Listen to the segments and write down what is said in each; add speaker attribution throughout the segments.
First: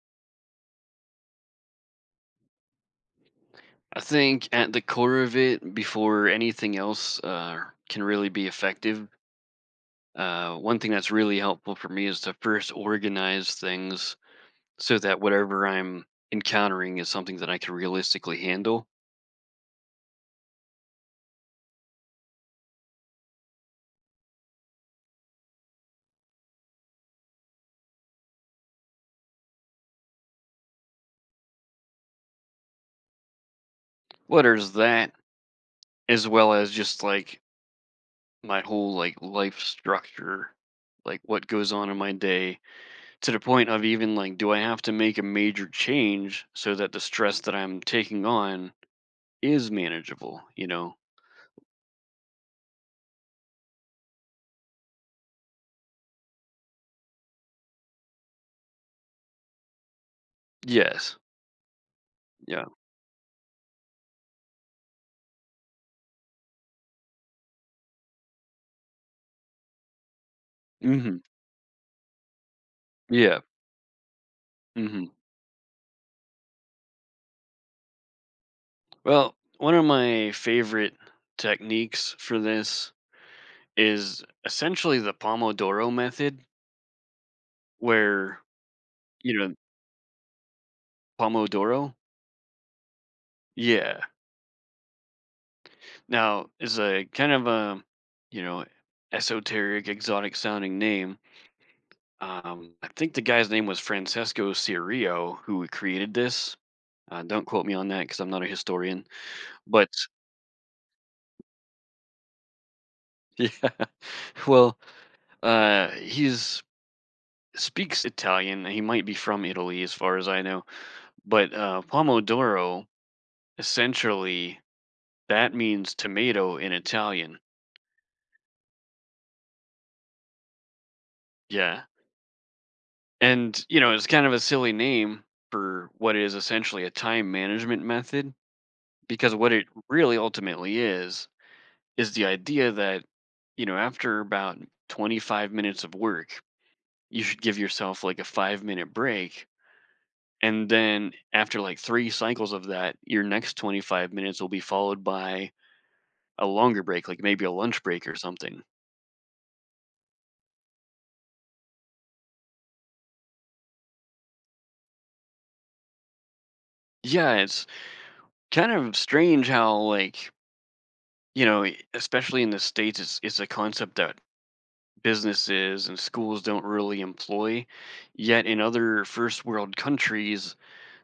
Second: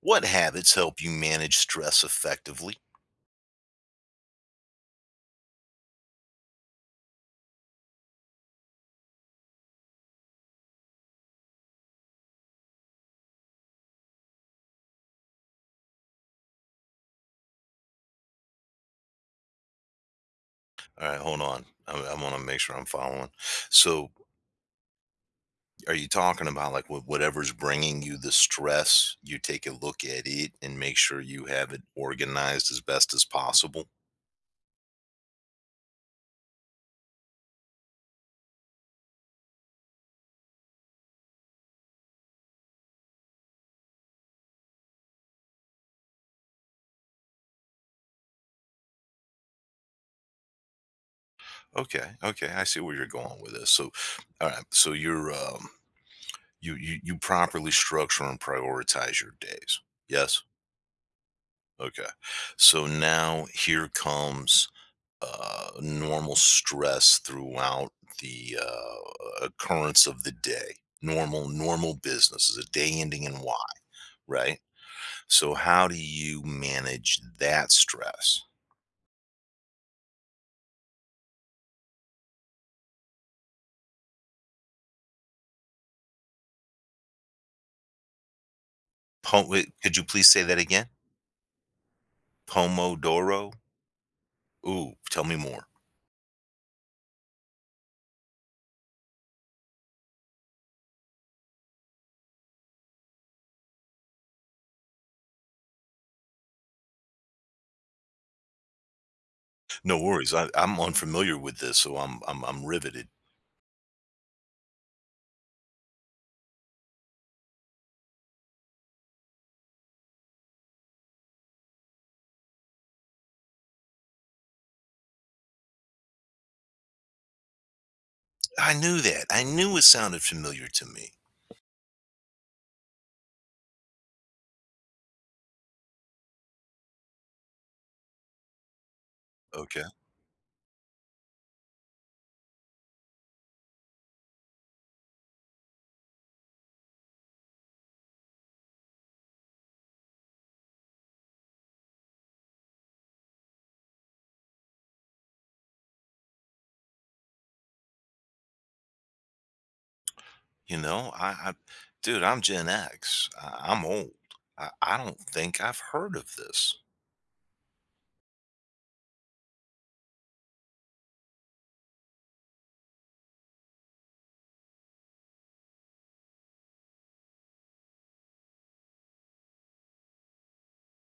Speaker 1: What habits help you manage stress effectively?
Speaker 2: I think at the core of it, before anything else can really be effective, one thing that's really helpful for me is to first organize things so that whatever I'm encountering is something that I can realistically handle.
Speaker 1: All right, hold on. I want to make sure I'm following. So, are you talking about like whatever's bringing you the stress? You take a look at it and make sure you have it organized as best as possible.
Speaker 2: Whether it's that, as well as just like my whole like life structure, like what goes on in my day, to the point of even like, do I have to make a major change so that the stress that I'm taking on is manageable? You know?
Speaker 1: Okay, okay, I see where you're going with this. So, all right, so you're you properly structure and prioritize your days. Yes.
Speaker 2: Yes.
Speaker 1: Okay.
Speaker 2: Yeah.
Speaker 1: So now here comes normal stress throughout the occurrence of the day.
Speaker 2: Mhm.
Speaker 1: Normal business is a day ending in
Speaker 2: Yeah.
Speaker 1: Y, right?
Speaker 2: Mhm.
Speaker 1: So, how do you manage that stress?
Speaker 2: Well, one of my favorite techniques for this is essentially the Pomodoro method, where you know
Speaker 1: Wait, could you please say that again?
Speaker 2: Pomodoro.
Speaker 1: Pomodoro.
Speaker 2: Yeah.
Speaker 1: Ooh, tell me more.
Speaker 2: Now is a kind of a you know esoteric, exotic sounding name. I think the guy's name was Francesco Cirio who created this. Don't quote me on that because I'm not a historian. But
Speaker 1: No worries. I'm unfamiliar with this, so I'm riveted.
Speaker 2: yeah, well, he's speaks Italian. He might be from Italy, as far as I know. But pomodoro, essentially, that means tomato in Italian.
Speaker 1: I knew that. I knew it sounded familiar to me.
Speaker 2: Yeah. And, you know, it's kind of a silly name for what is essentially a time management method because what it
Speaker 1: Okay.
Speaker 2: really ultimately is the idea that, you know, after about 25 minutes of work, you should give yourself like a 5-minute break. And then after like three cycles of that, your next 25 minutes will be followed by a longer break, like maybe a lunch break or something.
Speaker 1: You know, I dude, I'm Gen X. I'm old. I don't think I've heard of this.
Speaker 2: Yeah, it's kind of strange how like, you know, especially in the States, it's a concept that businesses and schools don't really employ. Yet in other first world countries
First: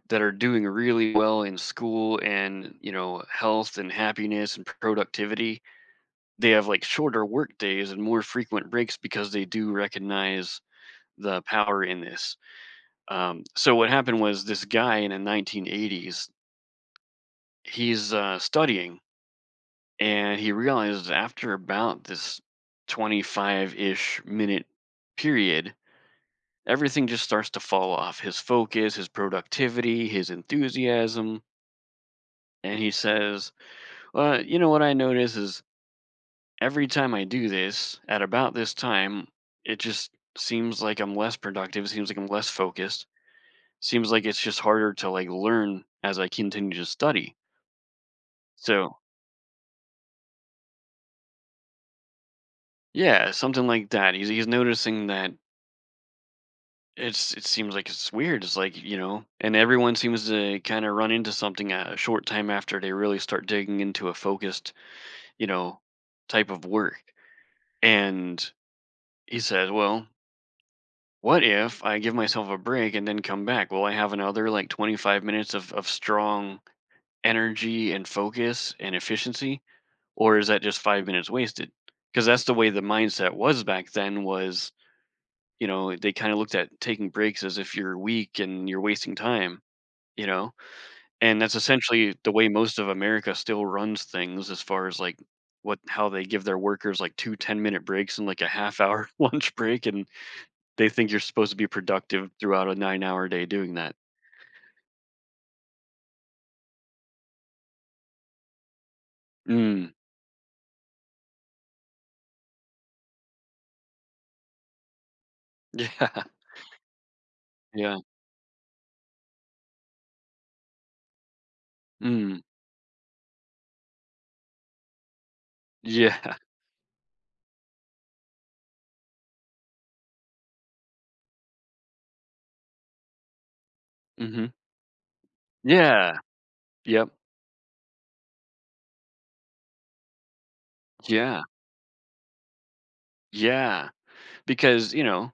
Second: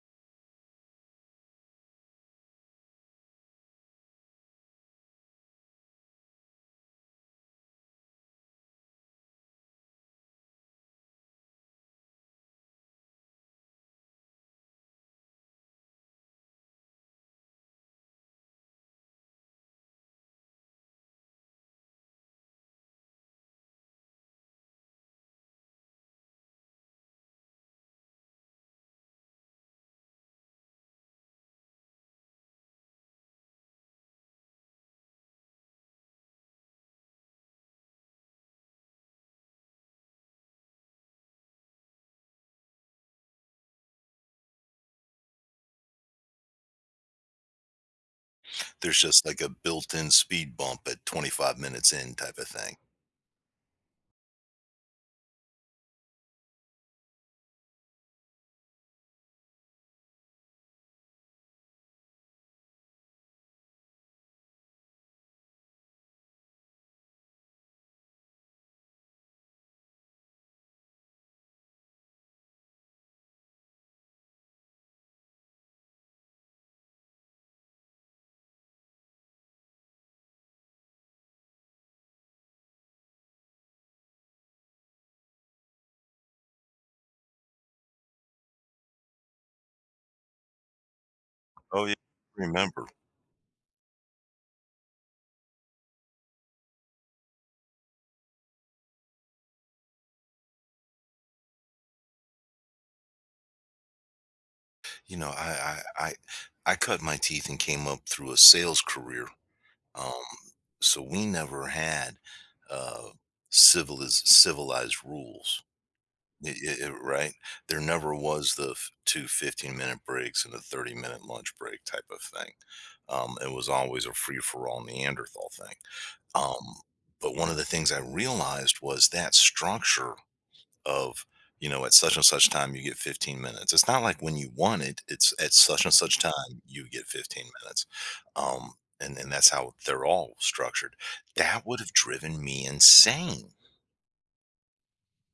Speaker 2: that are doing really well in school and, you know, health and happiness and productivity, they have like shorter work days and more frequent breaks because they do recognize the power in this. So what happened was this guy in the 1980s, he's studying and he realized after about this 25-ish minute period, everything just starts to fall off. His focus, his productivity, his enthusiasm, and he says, "Well, you know what I notice is every time I do this at about this time, it just seems like I'm less productive. It seems like I'm less focused." Seems like it's just harder to like learn as I continue to study.
Speaker 1: There's
Speaker 2: So
Speaker 1: just like a built-in speed bump at 25 minutes in type of thing.
Speaker 2: yeah, something like that. He's noticing that it seems like it's weird. It's like and everyone seems to kind of run into something a short time after they really start digging into a focused you know type of work. And he says, well, what if I give myself a break and then come back? Will I have another like 25 minutes of strong energy and focus and efficiency? Or is that just 5 minutes wasted? Because that's the way the mindset was back then, was they kind of looked at taking breaks as if you're weak and you're wasting time. You know, and that's
Speaker 1: Oh yeah,
Speaker 2: essentially the way most
Speaker 1: remember?
Speaker 2: of America still runs things as far as like what how they give their workers like two 10-minute breaks and like a half hour lunch break and they think you're supposed to be productive throughout a 9-hour day doing that.
Speaker 1: You know, I cut my teeth and came up through a sales career.
Speaker 2: Mm.
Speaker 1: Um, so we never had uh, civilized rules.
Speaker 2: Yeah.
Speaker 1: Y y y right? There
Speaker 2: Yeah.
Speaker 1: never was the f 2 15 minute breaks and a 30-minute lunch break type of
Speaker 2: Mm.
Speaker 1: thing. It was always a free-for-all Neanderthal thing.
Speaker 2: Yeah.
Speaker 1: Um, but one of the things I realized was that structure of, at such and such time, you get 15 minutes. It's not like when
Speaker 2: Hmm.
Speaker 1: you want it, it's at such and
Speaker 2: Yeah.
Speaker 1: such time, you get
Speaker 2: Yep.
Speaker 1: 15 minutes. Um, and that's how they're all structured.
Speaker 2: Yeah,
Speaker 1: That would have driven me insane.
Speaker 2: yeah. Because, you know,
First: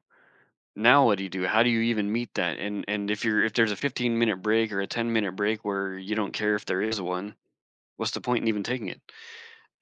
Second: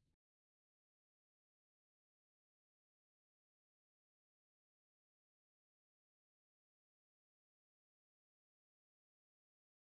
Speaker 2: now what do you do? How do you even meet that? And if there's a 15-minute break or a 10-minute break where you don't care if there is one, what's the point in even taking it?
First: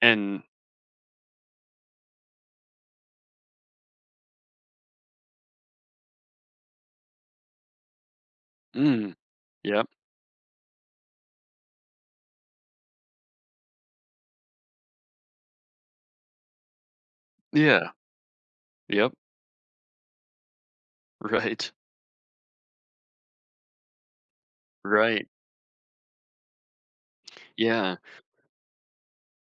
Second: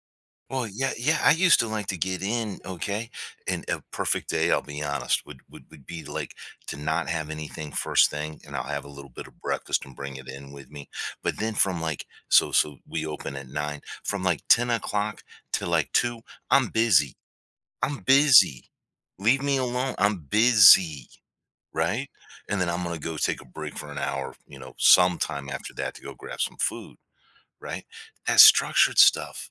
Speaker 2: And
Speaker 1: Well, yeah, yeah. I used to like to get in, okay, and a perfect day. I'll be honest, would be like to not have anything first thing, and I'll have a little
Speaker 2: mm,
Speaker 1: bit of breakfast
Speaker 2: yep.
Speaker 1: and bring it in with me. But then from like so we open at 9, from like 10 o'clock to like 2. I'm busy.
Speaker 2: Yeah.
Speaker 1: I'm busy.
Speaker 2: Yep.
Speaker 1: Leave me alone. I'm busy,
Speaker 2: Right.
Speaker 1: right? And then I'm gonna go take a break for an hour,
Speaker 2: Right.
Speaker 1: sometime after that to go grab some food, right?
Speaker 2: Yeah.
Speaker 1: That structured stuff,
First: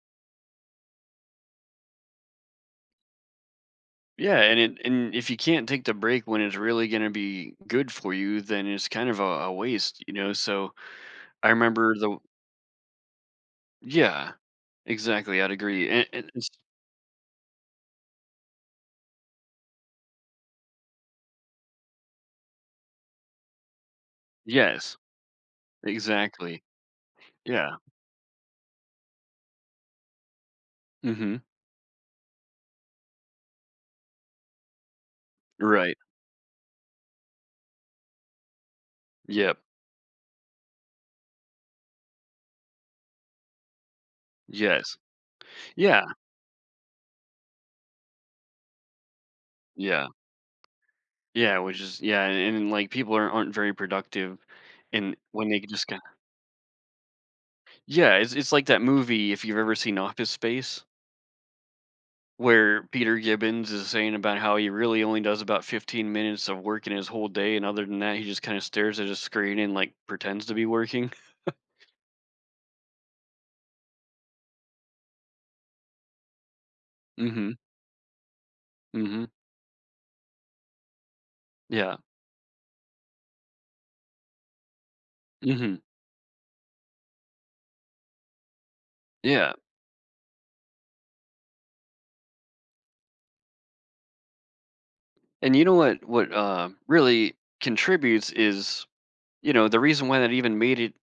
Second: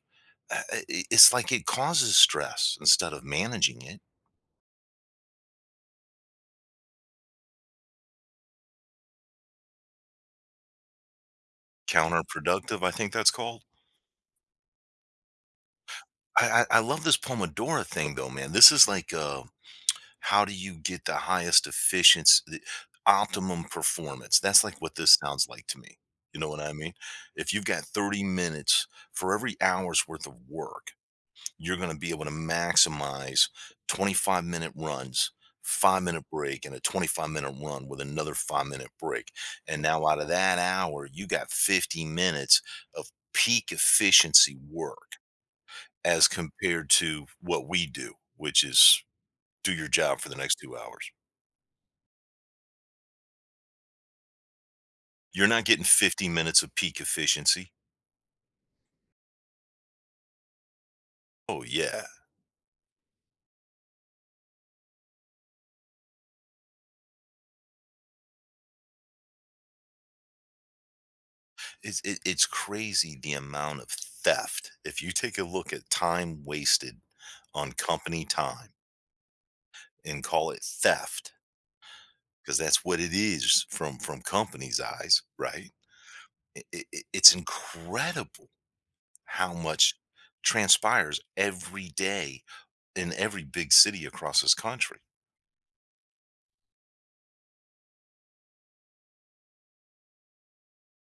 Speaker 1: it's like it causes stress instead of managing it.
Speaker 2: Yeah, and if you can't take the break when it's really going to be good for you, then it's kind of a waste. So I remember the
Speaker 1: Counterproductive, I think that's called.
Speaker 2: Yeah, exactly. I'd agree.
Speaker 1: I love this Pomodoro thing though, man. This is like, how do you get the highest efficiency, the optimum performance? That's like what
Speaker 2: Yes,
Speaker 1: this sounds like to me. You know what
Speaker 2: exactly.
Speaker 1: I mean? If you've
Speaker 2: Yeah.
Speaker 1: got 30 minutes for every hour's worth of work,
Speaker 2: Mhm.
Speaker 1: you're going to be able to maximize 25-minute runs,
Speaker 2: Right.
Speaker 1: 5 minute break, and a 25-minute run with another 5 minute break.
Speaker 2: Yep.
Speaker 1: And now, out of that hour, you got 50 minutes of peak efficiency
Speaker 2: Yes.
Speaker 1: work
Speaker 2: Yeah,
Speaker 1: as compared to what we do, which is do your
Speaker 2: yeah,
Speaker 1: job for the next 2 hours.
Speaker 2: yeah, which is yeah, and, like, people are not aren't very productive and
Speaker 1: You're
Speaker 2: when they
Speaker 1: not getting
Speaker 2: just kind—
Speaker 1: 50 minutes of peak efficiency.
Speaker 2: Yeah, it's like that movie, if you've ever seen Office Space,
Speaker 1: Oh, yeah.
Speaker 2: where Peter Gibbons is saying about how he really only does about 15 minutes of work in his whole day, and other than that, he just kinda stares at his screen and, like, pretends to be working.
Speaker 1: It's crazy the amount of theft. If you take a look at time wasted
Speaker 2: Mhm,
Speaker 1: on company time,
Speaker 2: mhm,
Speaker 1: and call it theft
Speaker 2: yeah,
Speaker 1: because that's what it is from companies' eyes, right?
Speaker 2: mhm,
Speaker 1: It, it's incredible how
Speaker 2: yeah,
Speaker 1: much transpires every day in every big city across this country,
Speaker 2: and you know what, really contributes is, you know, the reason why that even made it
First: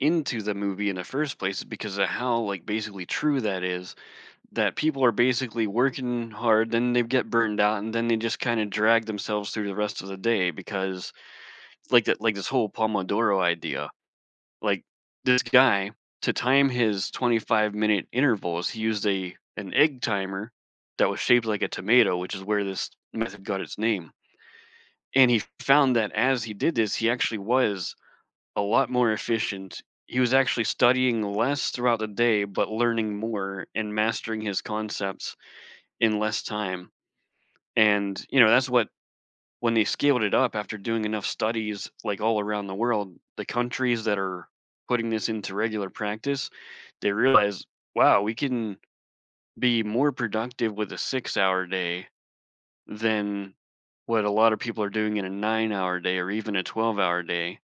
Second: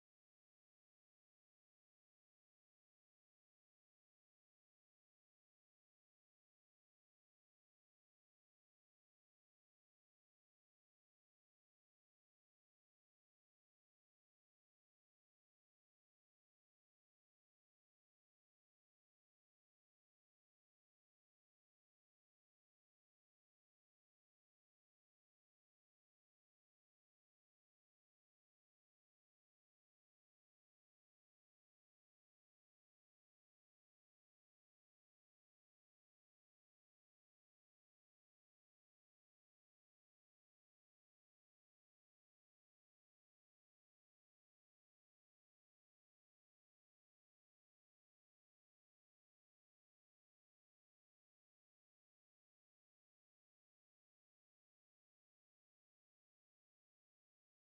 Speaker 2: into the movie in the first place is because of how like basically true that is, that people are basically working hard then they get burned out and then they just kind of drag themselves through the rest of the day because like that, like this whole pomodoro idea, like this guy, to time his 25-minute intervals he used a an egg timer that was shaped like a tomato, which is where this method got its name. And he found that as he did this he actually was a lot more efficient. He was actually studying less throughout the day, but learning more and mastering his concepts in less time. And, you know, that's what, when they scaled it up after doing enough studies, like all around the world, the countries that are putting this into regular practice, they realize, wow, we can be more productive with a 6-hour day than what a lot of people are doing in a 9-hour day or even a 12-hour day,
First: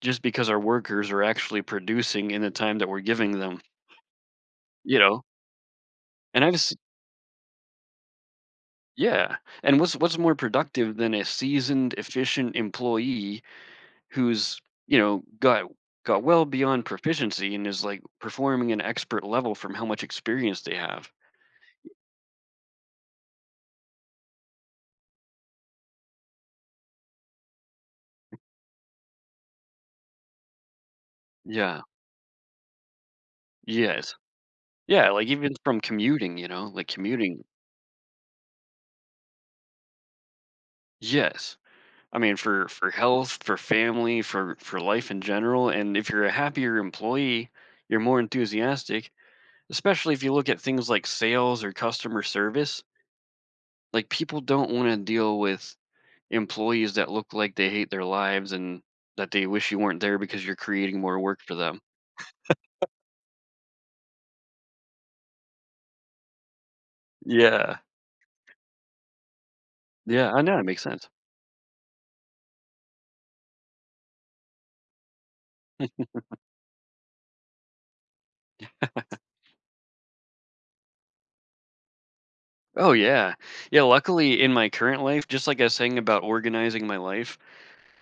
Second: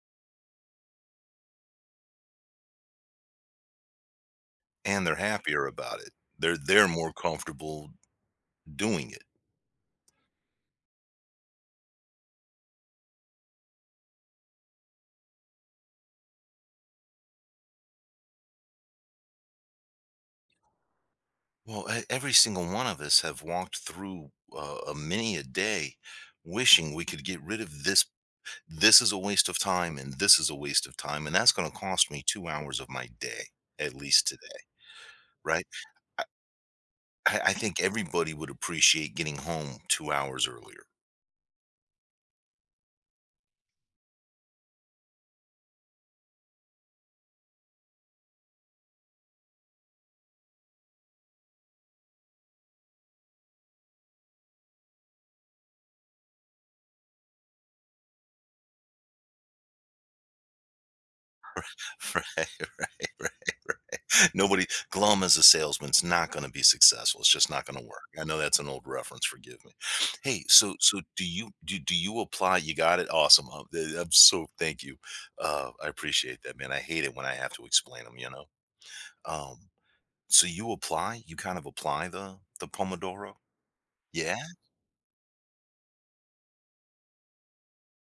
Speaker 2: just because our workers are actually producing in the time that we're giving them, you
Speaker 1: and they're
Speaker 2: know?
Speaker 1: happier about it.
Speaker 2: And I
Speaker 1: They're
Speaker 2: just
Speaker 1: they're more comfortable doing it.
Speaker 2: Yeah, and what's more productive than a seasoned, efficient employee who's, you know, got well beyond proficiency and is like performing an expert level from how much experience they have.
Speaker 1: Well, every single one of us have walked through a many a day wishing we could get rid of this. This is a waste of time, and this is a waste of time, and that's going to
Speaker 2: Yeah.
Speaker 1: cost me 2 hours of my day, at
Speaker 2: Yes.
Speaker 1: least today.
Speaker 2: Yeah, like even
Speaker 1: Right?
Speaker 2: from
Speaker 1: I
Speaker 2: commuting, you know, like commuting.
Speaker 1: I think everybody would appreciate getting home 2 hours earlier.
Speaker 2: Yes. I mean for health, for family, for life in general, and if you're a happier employee, you're more enthusiastic, especially if you look at things like sales or customer service, like people don't want to deal with employees that look like they hate their lives and that they wish you weren't there because you're creating more work for them.
Speaker 1: Right, right, right. Nobody glum as a salesman's not gonna be successful, it's just not
Speaker 2: Yeah,
Speaker 1: gonna work. I know that's an old reference, forgive me.
Speaker 2: yeah, I
Speaker 1: Hey,
Speaker 2: know, it
Speaker 1: so
Speaker 2: makes
Speaker 1: so
Speaker 2: sense.
Speaker 1: do you do do you apply? You got it? Awesome. I'm so thank you. I appreciate that, man. I hate it when I have to explain them. You know? Um, so you apply? You kind of apply the
Speaker 2: Oh
Speaker 1: Pomodoro?
Speaker 2: yeah, yeah,
Speaker 1: Yeah?
Speaker 2: luckily in my current life, just like I was saying about organizing my life,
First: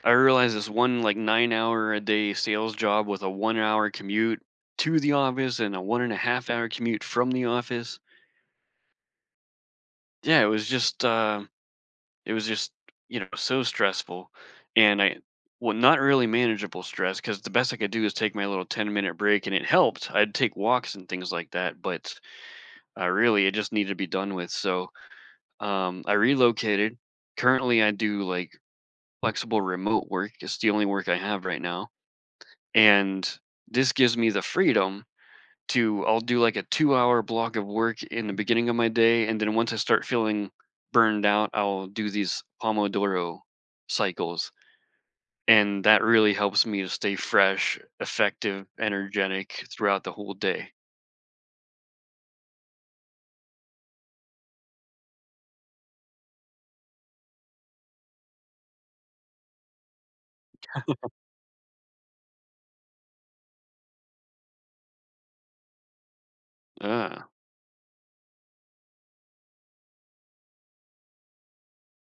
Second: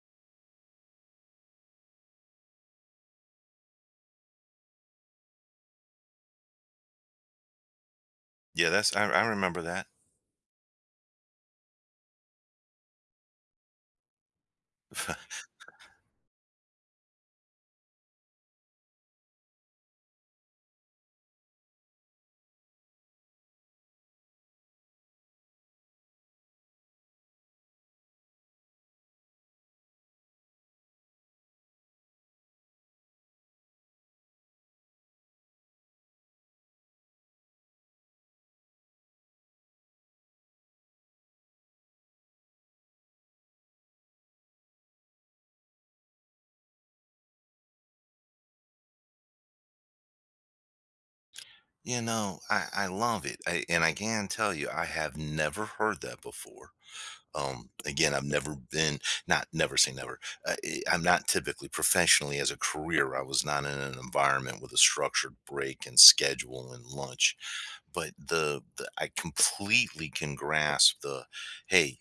Speaker 2: I realized this one like 9-hour a day sales job with a 1-hour commute to the office and a 1.5-hour commute from the office.
Speaker 1: Yeah, that's, I remember that.
Speaker 2: Yeah, it was just, you know, so stressful, and I well, not really manageable stress, because the best I could do is take my little 10-minute break, and it helped. I'd take walks and things like that, but, really, it just needed to be done with, so, I relocated. Currently, I do, like, flexible remote work. It's the only work I have right now, and this gives me the freedom to I'll do like a 2-hour block of work in the beginning of my day, and then once I start feeling burned out, I'll do these Pomodoro cycles, and that really helps me to stay fresh, effective, energetic throughout the whole day.
Speaker 1: You know, I love it. And I can tell you, I have never heard that before. Again, I've never been, not never say never. I'm not typically professionally as a career. I was not in an environment with a structured break and schedule and
Speaker 2: Ah,
Speaker 1: lunch. But the I completely can grasp the, hey,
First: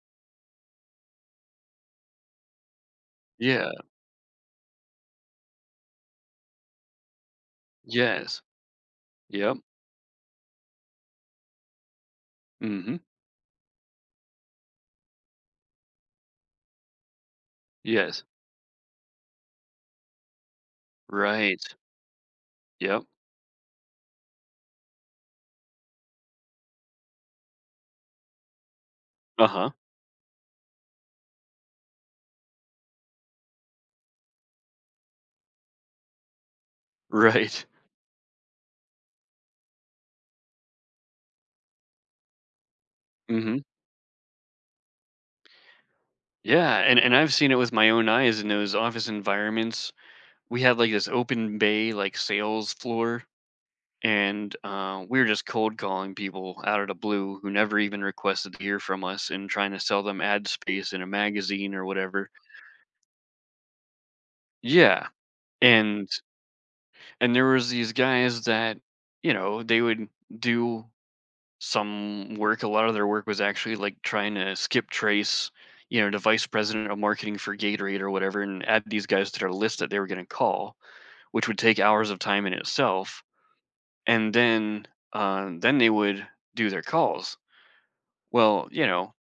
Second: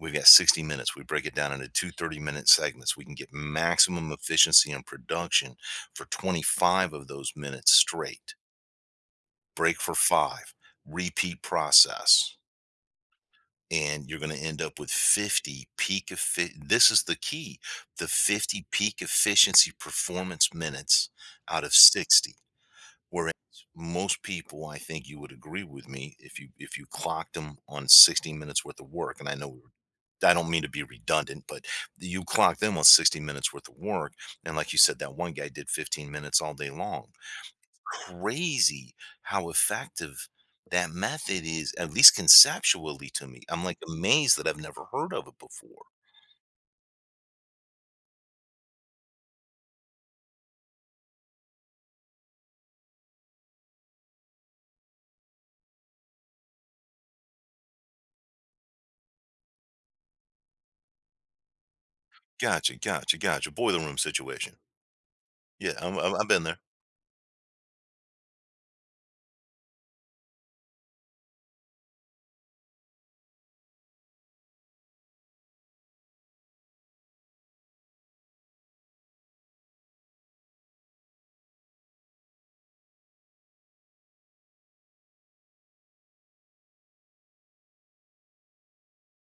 Speaker 1: we've got 60 minutes. We break it down into two 30-minute segments. We can get
Speaker 2: yeah.
Speaker 1: maximum efficiency and production for 25 of those minutes straight,
Speaker 2: Yes. Yep.
Speaker 1: break for five, repeat process.
Speaker 2: Mhm.
Speaker 1: And you're going to end up with 50 peak. This is the key, the
Speaker 2: Yes.
Speaker 1: 50 peak efficiency performance minutes
Speaker 2: Right.
Speaker 1: out of 60.
Speaker 2: Yep.
Speaker 1: Whereas most people, I think you would agree with me, if you clocked them on 60 minutes worth of work, and I know we
Speaker 2: Uh-huh.
Speaker 1: were, I don't mean to be redundant, but you clock them on 60 minutes worth of work. And like you said, that one guy did 15 minutes all day long.
Speaker 2: Right.
Speaker 1: Crazy how effective that method is, at least conceptually to
Speaker 2: Mm.
Speaker 1: me.
Speaker 2: Mhm.
Speaker 1: I'm like amazed that I've never heard of it before.
Speaker 2: Yeah, and I've seen it with my own eyes in those office environments. We had, like, this open bay, like, sales floor and we were just cold calling people out of the blue who never even requested to hear from us and trying to sell them ad space in a magazine or whatever.
Speaker 1: Gotcha, gotcha, gotcha. Boiler room situation.
Speaker 2: Yeah,
Speaker 1: Yeah,
Speaker 2: and
Speaker 1: I've been there.
Speaker 2: and there was these guys that they would do some work. A lot of their work was actually like trying to skip trace, you know, the vice president of marketing for Gatorade or whatever, and add these guys to their list that they were going to call, which would take hours of time in itself. And then they would do their calls. Well, you know,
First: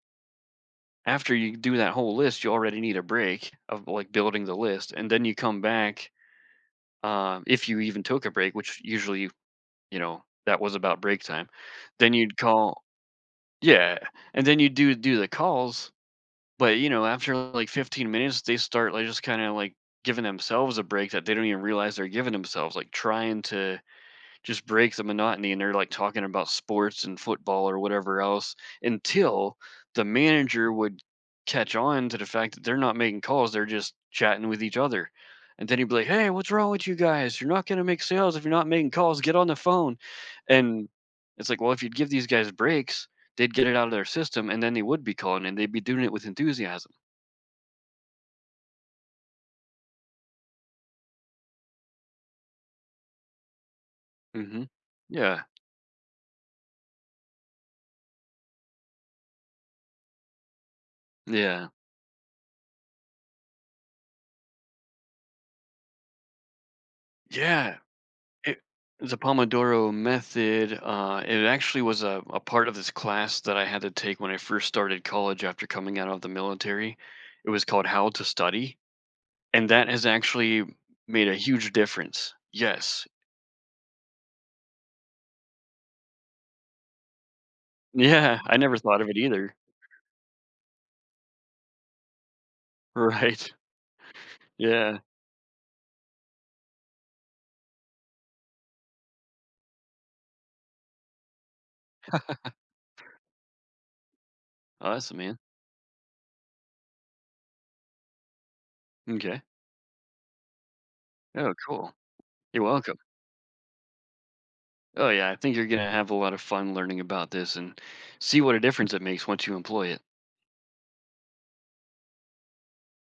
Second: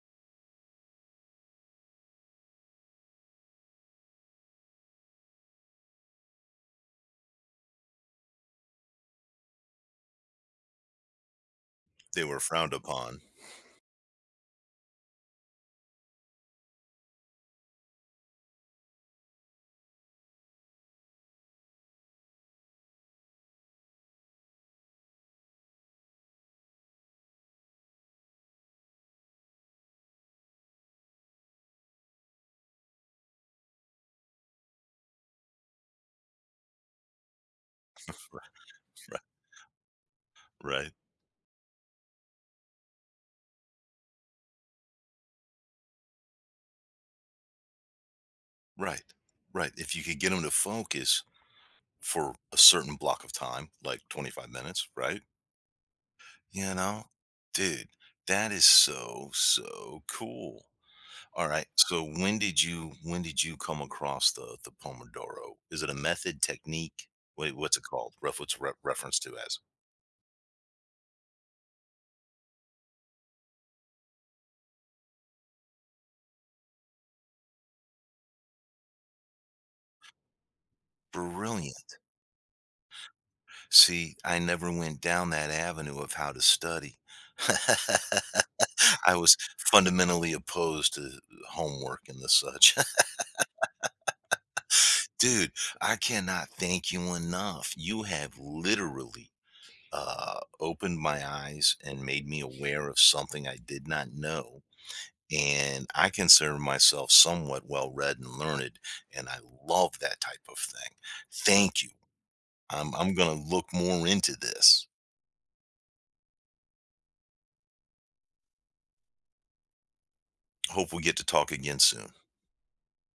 Speaker 2: after you do that whole list, you already need a break of like building the list, and then you come back. If you even took a break, which usually, you know, that was about break time, then
Speaker 1: They
Speaker 2: you'd
Speaker 1: were frowned
Speaker 2: call.
Speaker 1: upon.
Speaker 2: Yeah, and then you do the calls, but you know, after like 15 minutes, they start like just kind of like giving themselves a break that they don't even realize they're giving themselves, like trying to just breaks the monotony, and they're like talking about sports and football or whatever else until the manager would catch on to the fact that they're not making calls, they're just chatting with each other. And then he'd be like, "Hey, what's wrong with you guys? You're not gonna make sales if you're not making
Speaker 1: Right,
Speaker 2: calls, get on the phone." And
Speaker 1: right,
Speaker 2: it's like, well, if you'd give these guys breaks, they'd get it out of their system and then they would be calling and they'd be doing it with enthusiasm.
Speaker 1: right, right. If you could get them to focus for a certain block of time, like 25
Speaker 2: Hmm.
Speaker 1: minutes, right?
Speaker 2: Yeah.
Speaker 1: You know, dude, that is so, so cool. All right.
Speaker 2: Yeah.
Speaker 1: So when did you come across the Pomodoro? Is it a method technique? Wait, what's
Speaker 2: Yeah.
Speaker 1: it called? Rough, what's
Speaker 2: It
Speaker 1: reference
Speaker 2: The
Speaker 1: to as?
Speaker 2: Pomodoro method, it actually was a part of this class that I had to take when I first started college after coming out of the military. It was called How to Study, and that has actually made a huge
Speaker 1: Brilliant.
Speaker 2: difference. Yes.
Speaker 1: See, I never went down that avenue of how to study.
Speaker 2: Yeah, I never thought of
Speaker 1: I
Speaker 2: it
Speaker 1: was
Speaker 2: either.
Speaker 1: fundamentally opposed to homework and the such.
Speaker 2: Right. Yeah.
Speaker 1: Dude, I cannot thank you enough. You have literally opened my eyes and made me aware of something I did not know.
Speaker 2: Awesome, man.
Speaker 1: And I consider myself somewhat well read and learned, and I
Speaker 2: Okay.
Speaker 1: love that type of thing.
Speaker 2: Oh,
Speaker 1: Thank you.
Speaker 2: cool. You're welcome.
Speaker 1: I'm going to look more into this.
Speaker 2: Oh, yeah. I think you're going to have a lot of fun learning about this and see what a difference it makes once you employ it.
Speaker 1: Hope we get to talk again soon.